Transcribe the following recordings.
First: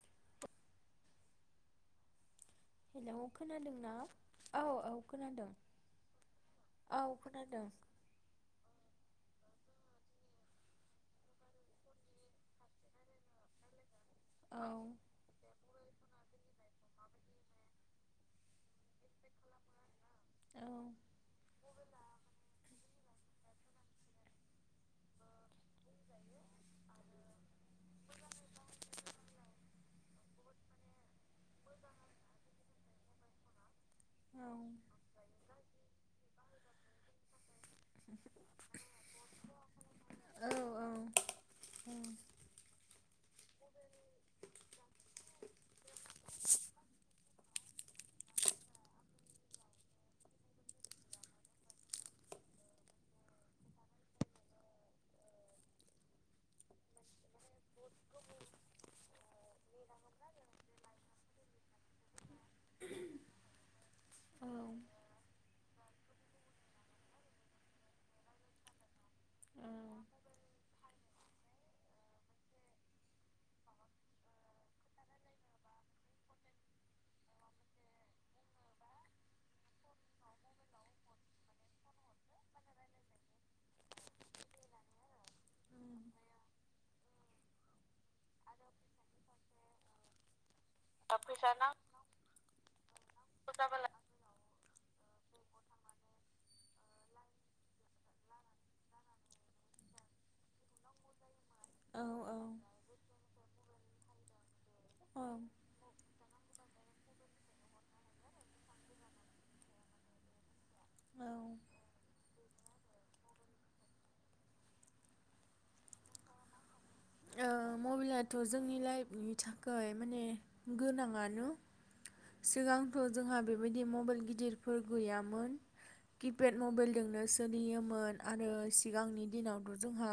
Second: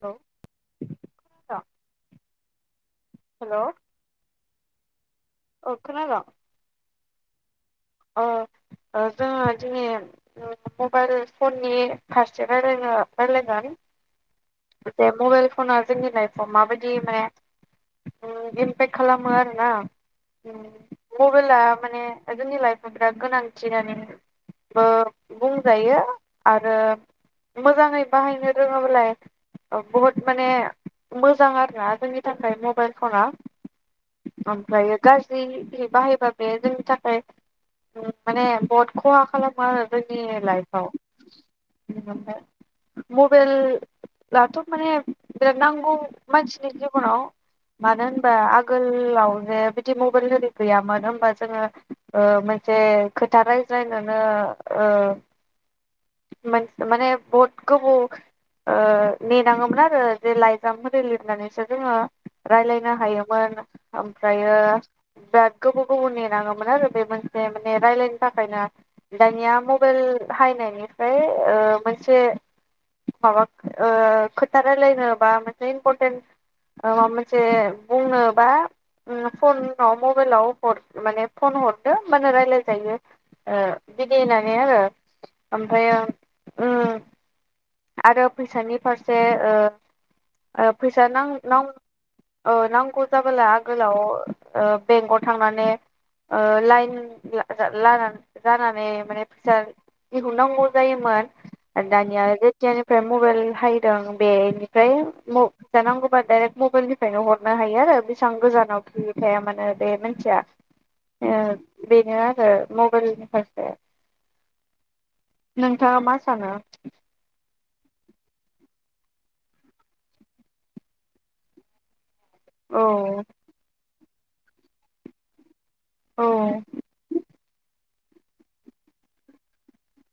औ थ हेलौ खोनादों ना? औ औ औ खोनादों। औ खोनादों ओ ओ जोङो दिनै मबाइल फननि फारसे रायलाय औ रायलायगोन जे मबाइल फना जोंनि लाइफआव माबायदि माने इमपेक्ट खालामो आरोना औ मबेला माने जोंनि लाइ बिराद गोनांथि होननानैबो बुंजायो आरो मोजाङै बाहायनो रोङोब्ला बुहुद माने मोजां आरोना जोंनि थाखाय मबाइल फना औ ओमफ्रायो गाज्रि बाहायबा बेयो जोंनि थाखाय माने बहुद खहा खालामो आरो जोंनि औ औ लाइफआव बिफ्राय मबाइलाथ' माने बिराद नांगौ मानसिनि जिउआव मानो होनबा आगोलाव जे बिदि मबाइल गैयामोन होमबा जोङो जे खोथा रायज्लायनोनो ओ मोन माने बहुद गोबाव ओ नेनाङोमोन आरो जे लाइजामफोर लिरनानैसो जोङो रायलायनो हायोमोन ओमफ्रायो औ बिराद गोबाव गोबाव नेनाङोमोन आरो बे मोन से माने रायलायनो थाखायनो दानिया मबाइल हायनायनिफ्राय ओ मोनसे माबा ओ खोथा रायलायनो बा मोनसे इम्परथेन माबा मोनसे बुंनो बा फनाव मबाइलाव ह माने फन हरदो मा होनना रायलायबाय थायो यो ओ होननानै आरो ओमफ्रायो आरो फैसानि फारसे ओ ओ फैसा औ नांउ नाउ नांगौ ओ नांगौ जाबोला आगोलाव बेंकआव थांनानै ओ लाइन ला-ला जानानै माने फैसा दिहुननांगौ जायोमोन औ दानिया औ जेथियानिफाय मबेल हाय दं बेनो दायो नांगौबा डायेक्ट मबाइलनि नो हरनो हायो आरो बेसेबां गोजानाव थायो थाया मानो बे मोनथिया औ ओ ए बेनो आरो मबाइलनि फारसे नोंथाङा मा सानो। मबाइलाथ' जोंनि लाइफनि थाखाय माने गोनाङानो औ सिगांथ' जोंहा बेबायदि बि मबाइल गिदिरफोर गैयामोन। औ किपेड मबाइलजोंनो सोलियोमोन आरो सिगांनि दिनावथ' जोंहा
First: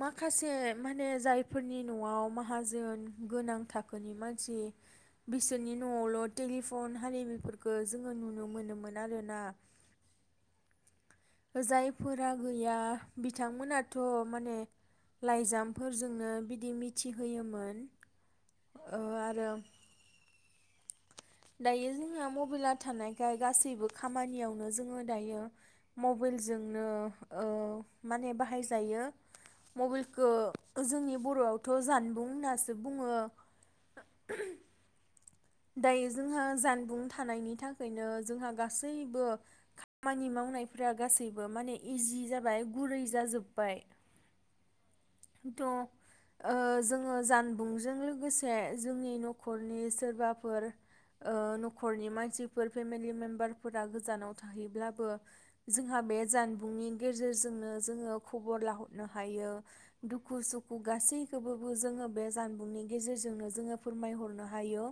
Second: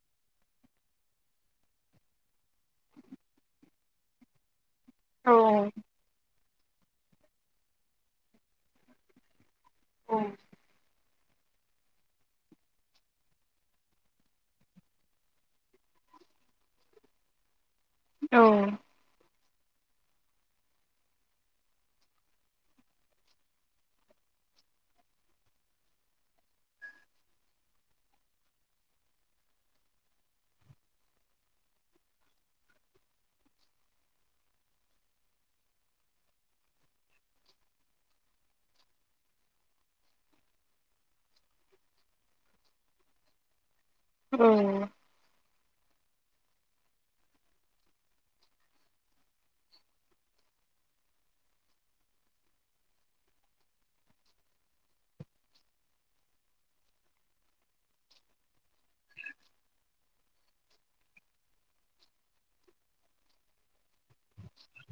माखासे माने जायफोरनि न'आव माहाजोन गोनां थाखोनि मानसि औ बिसोरनि न'आवल' टेलिफन हारिमुफोरखौ जोङो नुनो मोनोमोन आरोना औ जायफोरा गैया बिथांमोनाथ' माने लाइजामफोरजोंनो बिदि मिथिहोयोमोन। औ ओ आरो दायो जोंहा मबाइला थानायखाय गासैबो खामानियावनो जोङो दायो मबेलजोंनो ओ माने बाहायजायो मबलखौ जोंनि बर'आवथ' जानबुं होन्नासो बुङो। दायो जोंहा जानबुं थानायनि थाखायनो जोंहा गासैबो खामानि मावनायफ्रा गासैबो माने इजि जाबाय गुरै जाजोब्बाय। औ थ' जोङो जानबुंजों लोगोसे जोंनि न'खरनि सोरबाफोर न'खरनि मानसिफोर फेमिलि मेम्बारफोरा गोजानाव थाहैब्लाबो जोंहा बे जानबुंनि गेजेरजोंनो जोङो खबर लाहरनो हायो। दुखु सुखु गासैखौबोबो जोङो बे जानबुंनि गेजेरजोंनो जोङो फोरमायहरनो हायो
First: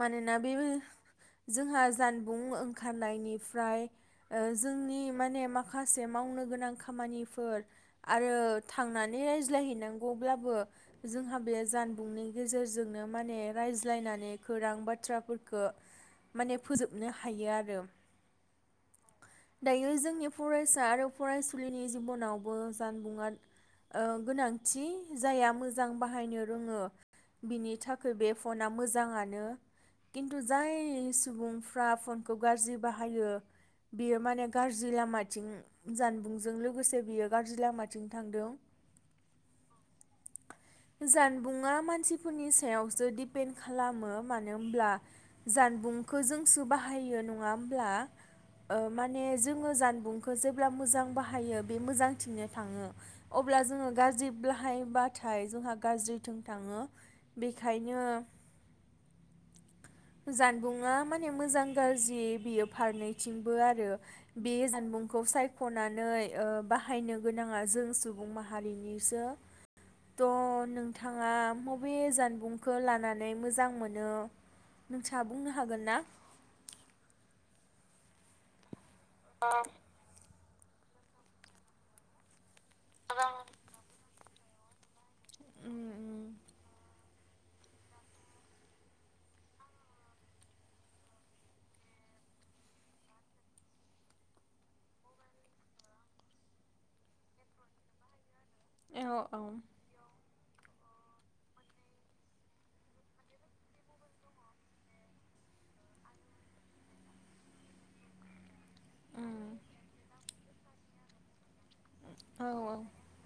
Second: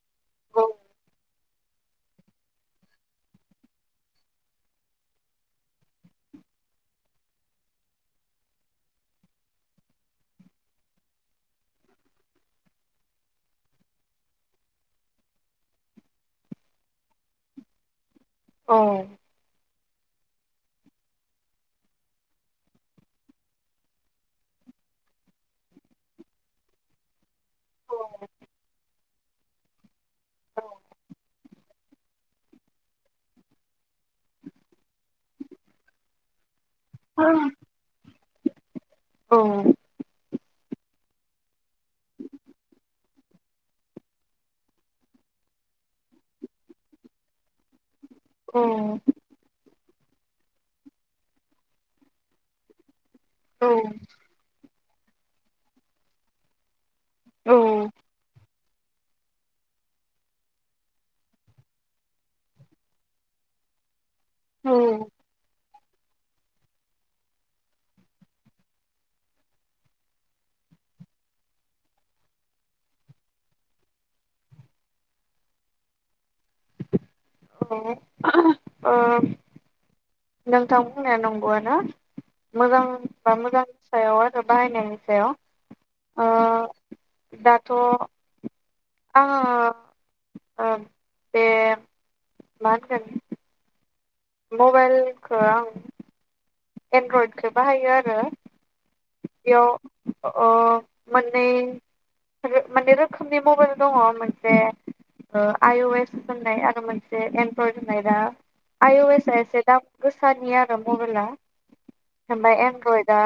मानोना बे औ जोंहा जानबुं ओंखारनायनिफ्राय जोंनि माने माखासे मावनो गोनां खामानिफोर आरो थांनानै रायज्लायहैनांगौब्लाबो जोंहा बे जानबुंनि गेजेरजोंनो माने रायज्लायनानै खौां बाथ्राफोरखौ माने फोजोबनो हायो आरो। औ दायो जोंनि फरायसा आरो फरायसुलिनि जिबनावबो जानबुंङा ओ गोनांथि जायआ मोजां बाहायनो रोङो बिनि औ थाखाय बे फना मोजाङानो खिन्थु जाय सुबुंफ्रा फनखौ गाज्रि बाहायो बियो माने गाज्रि लामाथिं जानबुंजों लो गोसे औ बियो थांदों औ जानबुंआ मानसिफोरनि सायावसो दिपेन्ड खालामो मानो होमब्ला जानबुंखौ जोंसो बाहायो नङा होमब्ला? ओ माने जो जोङो जानबुंखौ जेब्ला मोजां बाहायो बे मोजां थिंनो थाङो अब्ला औ जोङो गाज्रि बाहायल्बाथाय जोंहा गाज्रिथिं थाङो। बेखायनो जानबुंआ माने मोजां गाज्रि बियो फारनैथिंबो आरो। बे ओ जानबुंखौ सायख'नानै ओ बा हायनो गोनाङा जों सुबुं माहारिनिसो थ' नोंथाङा मबे जानबुंखौ लानानै मोजां मोनो नोंथाङा बुंनो हागोन ना [unintelligible] [unintelligible] नोंथां बुंनाया नंगौआनो मोजां बा मोजांनि सायाव आरो बाहायनायनि सायाव ओ दाथ' आंङो ओ बे मा होनगोन मबाइलखो आं एनड्रइडखौ बाहायो आरो। औ औ अ मोननै मोननै रोखोमनि मबाइल दंङ मोनसे आइ अ एस होननाय आरो मोनसे एनड्रइड होननाय दा आइ अ एस आ एसे दाम गोसानि आरो मबाइला। ओमफाय एनड्रइयदा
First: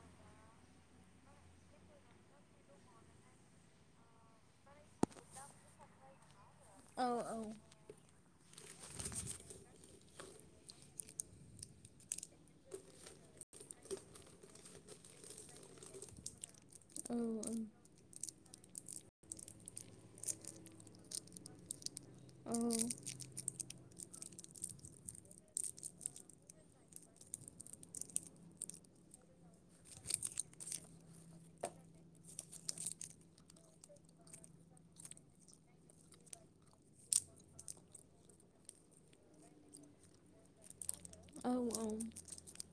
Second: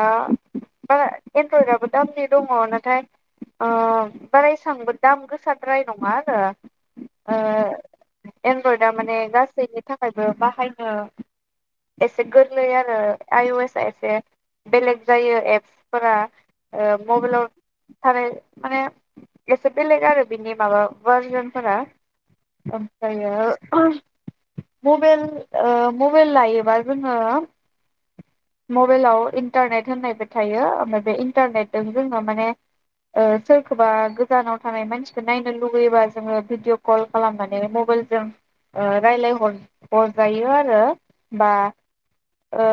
बारा एनड्रइडआबो दामनि दङ नाथाय ओ बारा एसेबांबो दाम गोसाद्राय नङा आरो। एनड्रयडा माने गासैनि थाखायबो बाहायनो एसे गोरलै आरो। आइ अ एस आ एसे बेलेग जायो एपसफोरा ओ मबाइलाव थानाय माने एसे बेलेग आरो बिनि माबा भारजनफोरा। ओमफ्रायो मबेल ओ मबेल लायोबा जोंङो मबेलाव इन्टारनेट होननायबो थायो ओमफ्राय बे इन्टारनेटजों जोंङो माने सोरखौबा गोजानाव थानाय मानसिखौ नायनो लुबैयोबा जोंङो भिडिअ कल खालामनानै मबाइलजों रायलाय हर-हरजायो आरो। बा ओ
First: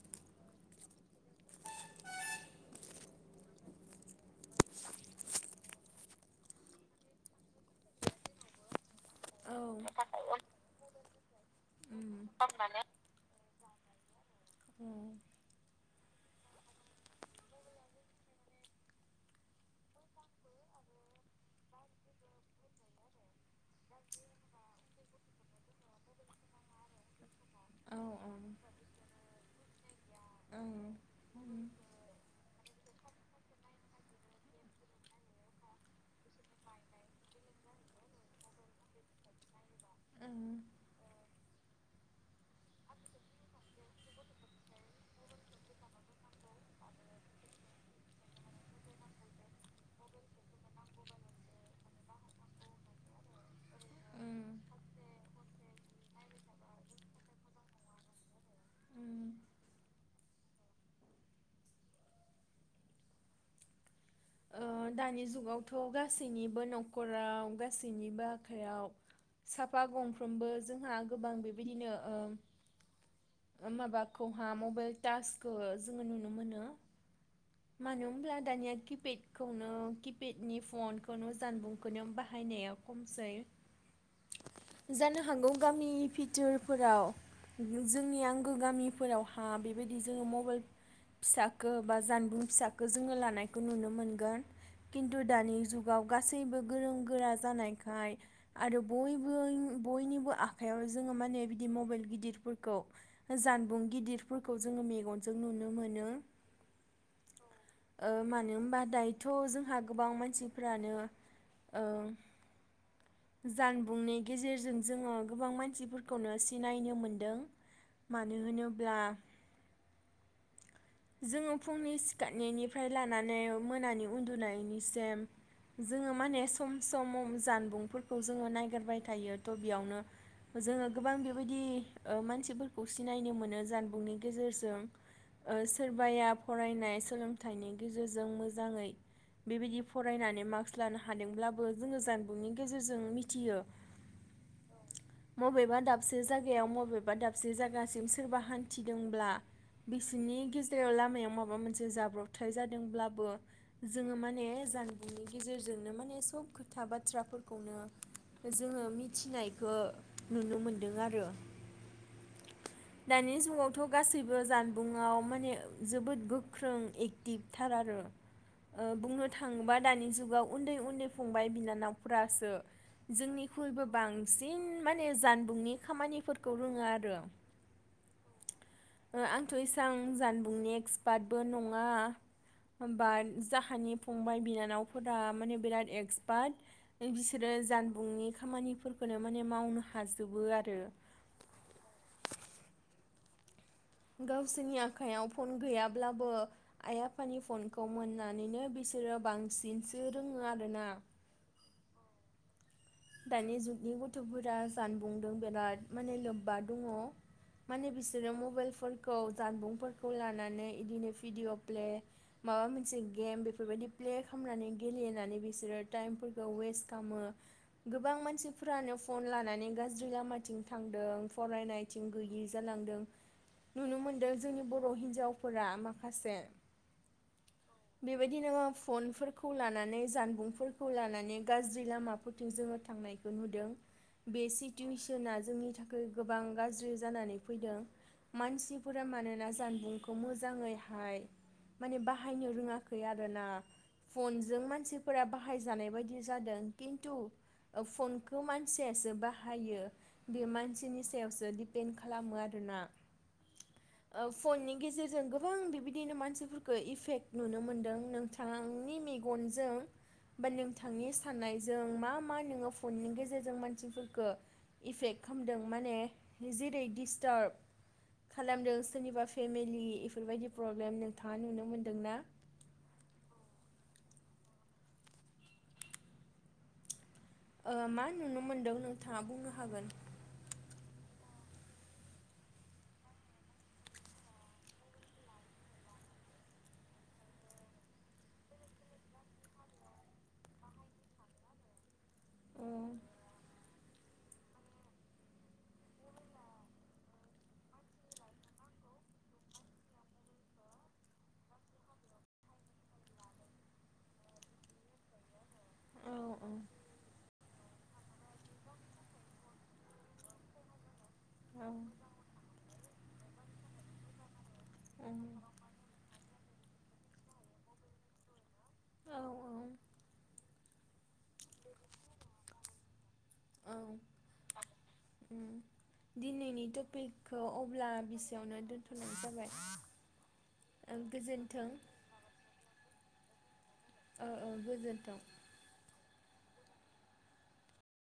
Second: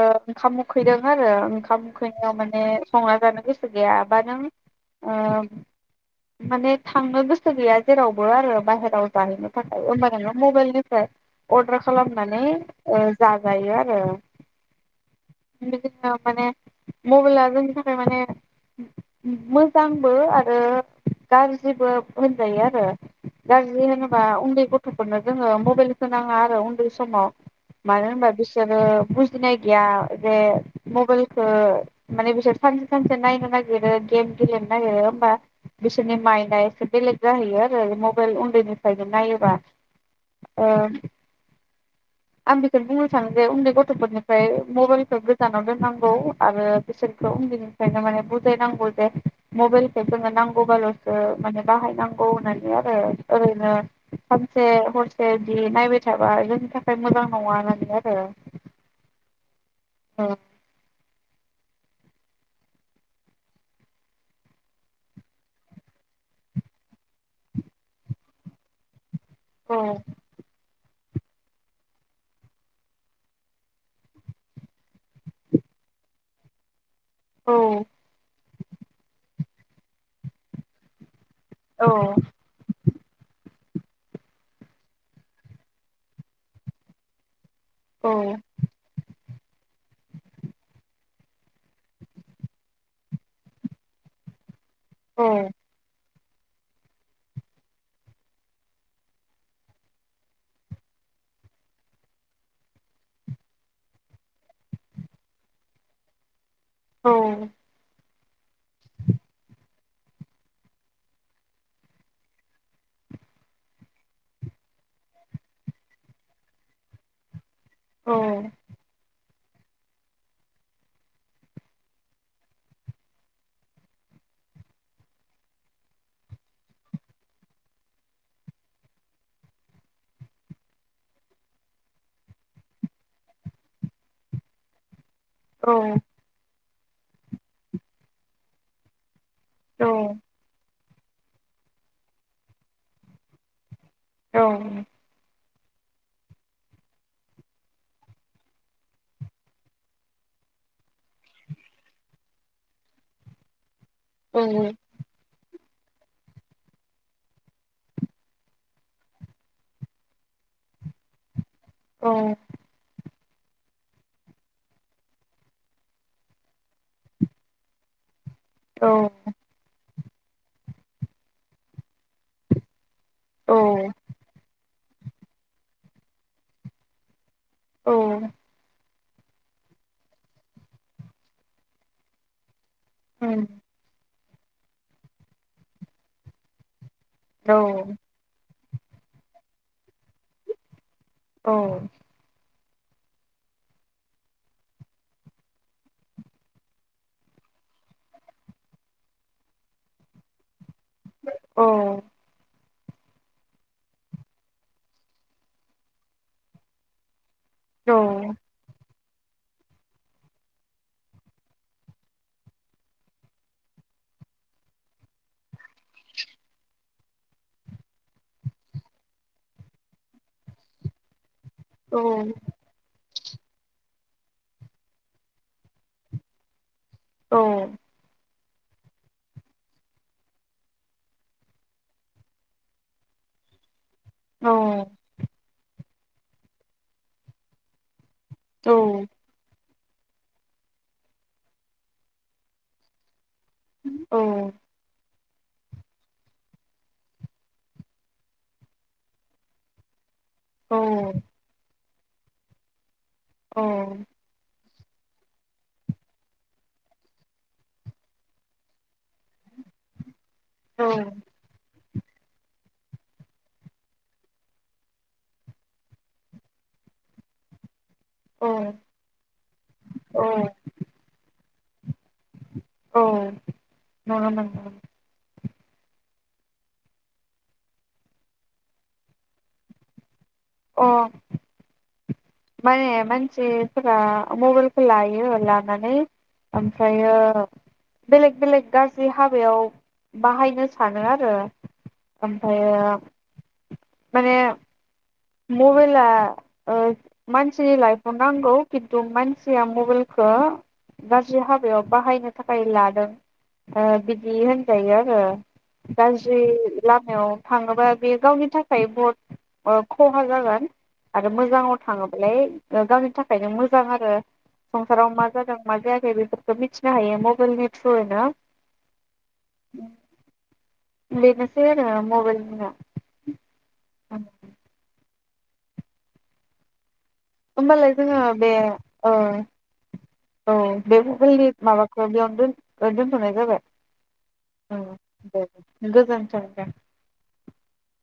ओ ओंखाम उखैदों आरो ओंखाम उखैनायाव माने संना जानो गोसो गैयाबा नों ओ माने थांनो गोसो गैया जेरावबो आरो बाहेराव जाहैनो थाखाय ओमबा नोङो मबेलनिफ्राय अर्दार खालामनानै जाजायो आरो। बिदिनो माने मबेला जोंनि थाखाय माने मोजांबो आरो गाज्रिबो होनजायो आरो गाज्रि होनोबा उन्दै गथ'फोरनो जोंङो मबेलखौ नाङा आरो उन्दै समाव। मानो होमबा बिसोरो बुजिनाय गैया जे मबेलखौ माने बिसोर सानसे सानसे नायनो नागिरो गेम गेलेनो नागिरो होमबा बिसोरनि माइन्दआ एसे बेलेग जाहैयो आरो मबेल उन्दैनिफ्रायनो नायोबा। आं बेखौनो बुंनो सानो जे उन्दै गथ'फोरनिफ्राय मबेलखौ गोजानाव दोननांगौ आरो बिसोरखौ उन्दैनिफ्रायनो माने बुजायनांगौ जे मबेलखौ जोंङो नांगौबाल'सो माने बाहायनांगौ होननानै आरो ओरैनो सानसे हरसे बिदि नायबाय थाबा जोंनि था खाय मोजां नङा होननानै आरो। औ ओ दानि जुगावथ' गासैनिबो न'खराव गासैनिबो आखाइयाव औ साफा गंफ्रोमबो जों हा गोबां बेबायदिनो माबाखौहा मबाइल टासखौ जोंङो नुनो मोनो। औ मानो होनब्ला दानिया किपेत खौनो किपेडनि फन खौनो औ जानबुंखौनो बाहायनाया खमसै जानो हागौ गामि भिथोरफोराव औ जोंनि आंगो गामिफोराव हा बिबायदि जोङो मबाइल फिसखौ बा जानबुं फिसखौ जोङो लानायखौ नुनो मोनगोन गोन किन्तु औ दानि जुगाव गासैबो गोरों गोरा जानायखाय आरो बयबो बयनिबो आखायाव जोङो माने बिदि मबाइल गिदिरफोरखौ जानबुं गिदिरफोरखौ जोङो मेगनजों नुनो मोनो औ ओ मानो होनबा दाय थ' जोंहा गोबां मानसिफोरानो ओ जानबुंनि गेजेरजों जोङो गोबां मानसिफोरखौनो सिनायनो मोनदों औ मानो होनोब्ला जोङो फुंनि सिखारनायनिफ्राय लानानै मोनानि उन्दुनायनिसेम जोङो माने सम सम जानबुंफोरखौ जोङो नायगिरबाय थायो थ' बेयावनो जोङो गोबां बेबायदि मानसिफोरखौ सिनायनो मोनो जानबुंनि गेजेरजों ओ सि औ सोरबाया फरायनो नाय सोलोंथाइनि गेजेरजों मोजाङै बेबायदि फरायनानै मार्कस हादोंब्लाबो जोङो जानबुंनि गेजेरजों मिथियो औ बबेबा दाबसे जायगायाव बबेबा दाबसे जायगासिम सोरबा हान्थिदोंब्ला बिसनि सिथायायाव लामायाव माबा मोनसे जाब्रबथाय जादोंब्लाबो जोङो औ माने जानगि गेजेरजोंनो माने सब खोथा बाथ्राफोरखौनो जोङो मिथिनायखौ नुनो मोनदों आरो औ दानि जुगावथ' गासैबो जानबुंङाव माने जोबोद गोख्रों एक्टिभथार आरो औ ओ बुंनो थाङोबा दानि जुगाव उन्दै उन्दै फंबाय बिनानावफ्रासो जोंनिख्रुइबो बांसिन माने जानबुंनि खामानिफोरखौ रोङो आरो औ आंथ' इसां जान नेक्स बाटबो नङा होमबा जाहोनि फंबाय बिनावफोरा माने बिराद एक्सपार्ट बिसोरो जानबुंनि खामानि फोरखौनो माने मावनो हाजोबो आरो औ गावसोरनि आखाइयाव फन गैयाब्लाबो आइ आफानि फनखौ मोननानैनो बिसोरो बांसिनसो रोङो आरोना औ दानि जुगनि गथ'फोरा जानबुंदों बिराद माने लोब्बा दङ माने बिसोरो मबाइल फन खौ जानबुंफोरखौ लानानै इदिनो भिडिअ' प्ले माबा मोनसे गेम बेफोरबायदि प्ले खालामनानै गेलेनानै बिसोरो टाइमफोरखौ वेस्ट खालामो। गोबां मानसिफोरानो फन लानानै गाज्रि लामाथिं थांदों। फरायनायथिं गैयि जालांदों। नुनो मोनदों जोंनि बर' हिन्जावफोरा माखासे बेबायदि बिदिनो फनफोरखौ लानानै जानबुंफोरखौ लानानै गाज्रि लामाफोर थिं जोङो थांनायखौ नुदों। बे सिटुवेसना जोंनि थाखाय गोबां गाज्रि जानानै फैदों। मानसिफोरा मानोना जानबुं बुंखौ मोजाङैहाय माने बाहायनो रोङाखै आरो। होना फनजों मानसि फोरा बाहायजानाय बायदि जादों खिन्थु फनखौ मानसियासो बाहायो। बे मानसिनि सायावसो दि पेन्ड खालामो आरोना। औ फननि गेजेरजों गोबां बिबायदिनो मानसिफोरखौ इफेक्ट नुनो मोन्दों नोंथांनि मेगनजों बा नोंथांनि साननाय जों मा मा नोङो फननि गेजेरजों मानसिफोरफोरखौ इफेक्ट खालामदों माने जेरै डिस्टार्ब खालामदों सोरनिबा फेमिलि बेफोरबायदि प्रब्लेम नोंथाङा नुनो। मोनदोंना? औ न न नोंगौ। ओ मा नुनो मोनदों नोंथाङा बुंनो हागोन। अ माने मानसिफोरा मबाइलखौ लायो लानानै ओमफ्रायो बेलेक बेलेक गाज्रि हाबायाव बाहायनो सानो आरो औ ओमफ्रायो माने मबेला ओ मानसिनि लाइफआव नांगौ खिन्थु मानसिया मबेलखौ गाज्रि हाबायाव बाहायनो थाखाय लादों ओ बिदि होनजायो आरो। औ गाज्रि लामायाव थाङोबा बे गावनि थाखाय बहत ओ खहा जागोन। आरो मोजाङाव थाङोबालाय गावनि थाखायनो मोजां आरो संसाराव मा औ जादों मा जायाखै बेफोरखौ मिथिनो हायो मबेलनि थ्रुयैनो औ औ औ बेनोसै आरो मबेलनिया। [inaudible] दिनैनि तफिक होमबालाय जोङो बे जाबाय ओह औ ओ, बे मबेलनि गोजोन्थों माबाखौ बेयावनो दोन ओह दोनथ'नाय जाबाय। औ औ गोजोन्थों ओह अह गोजोन्थों। [inaudible]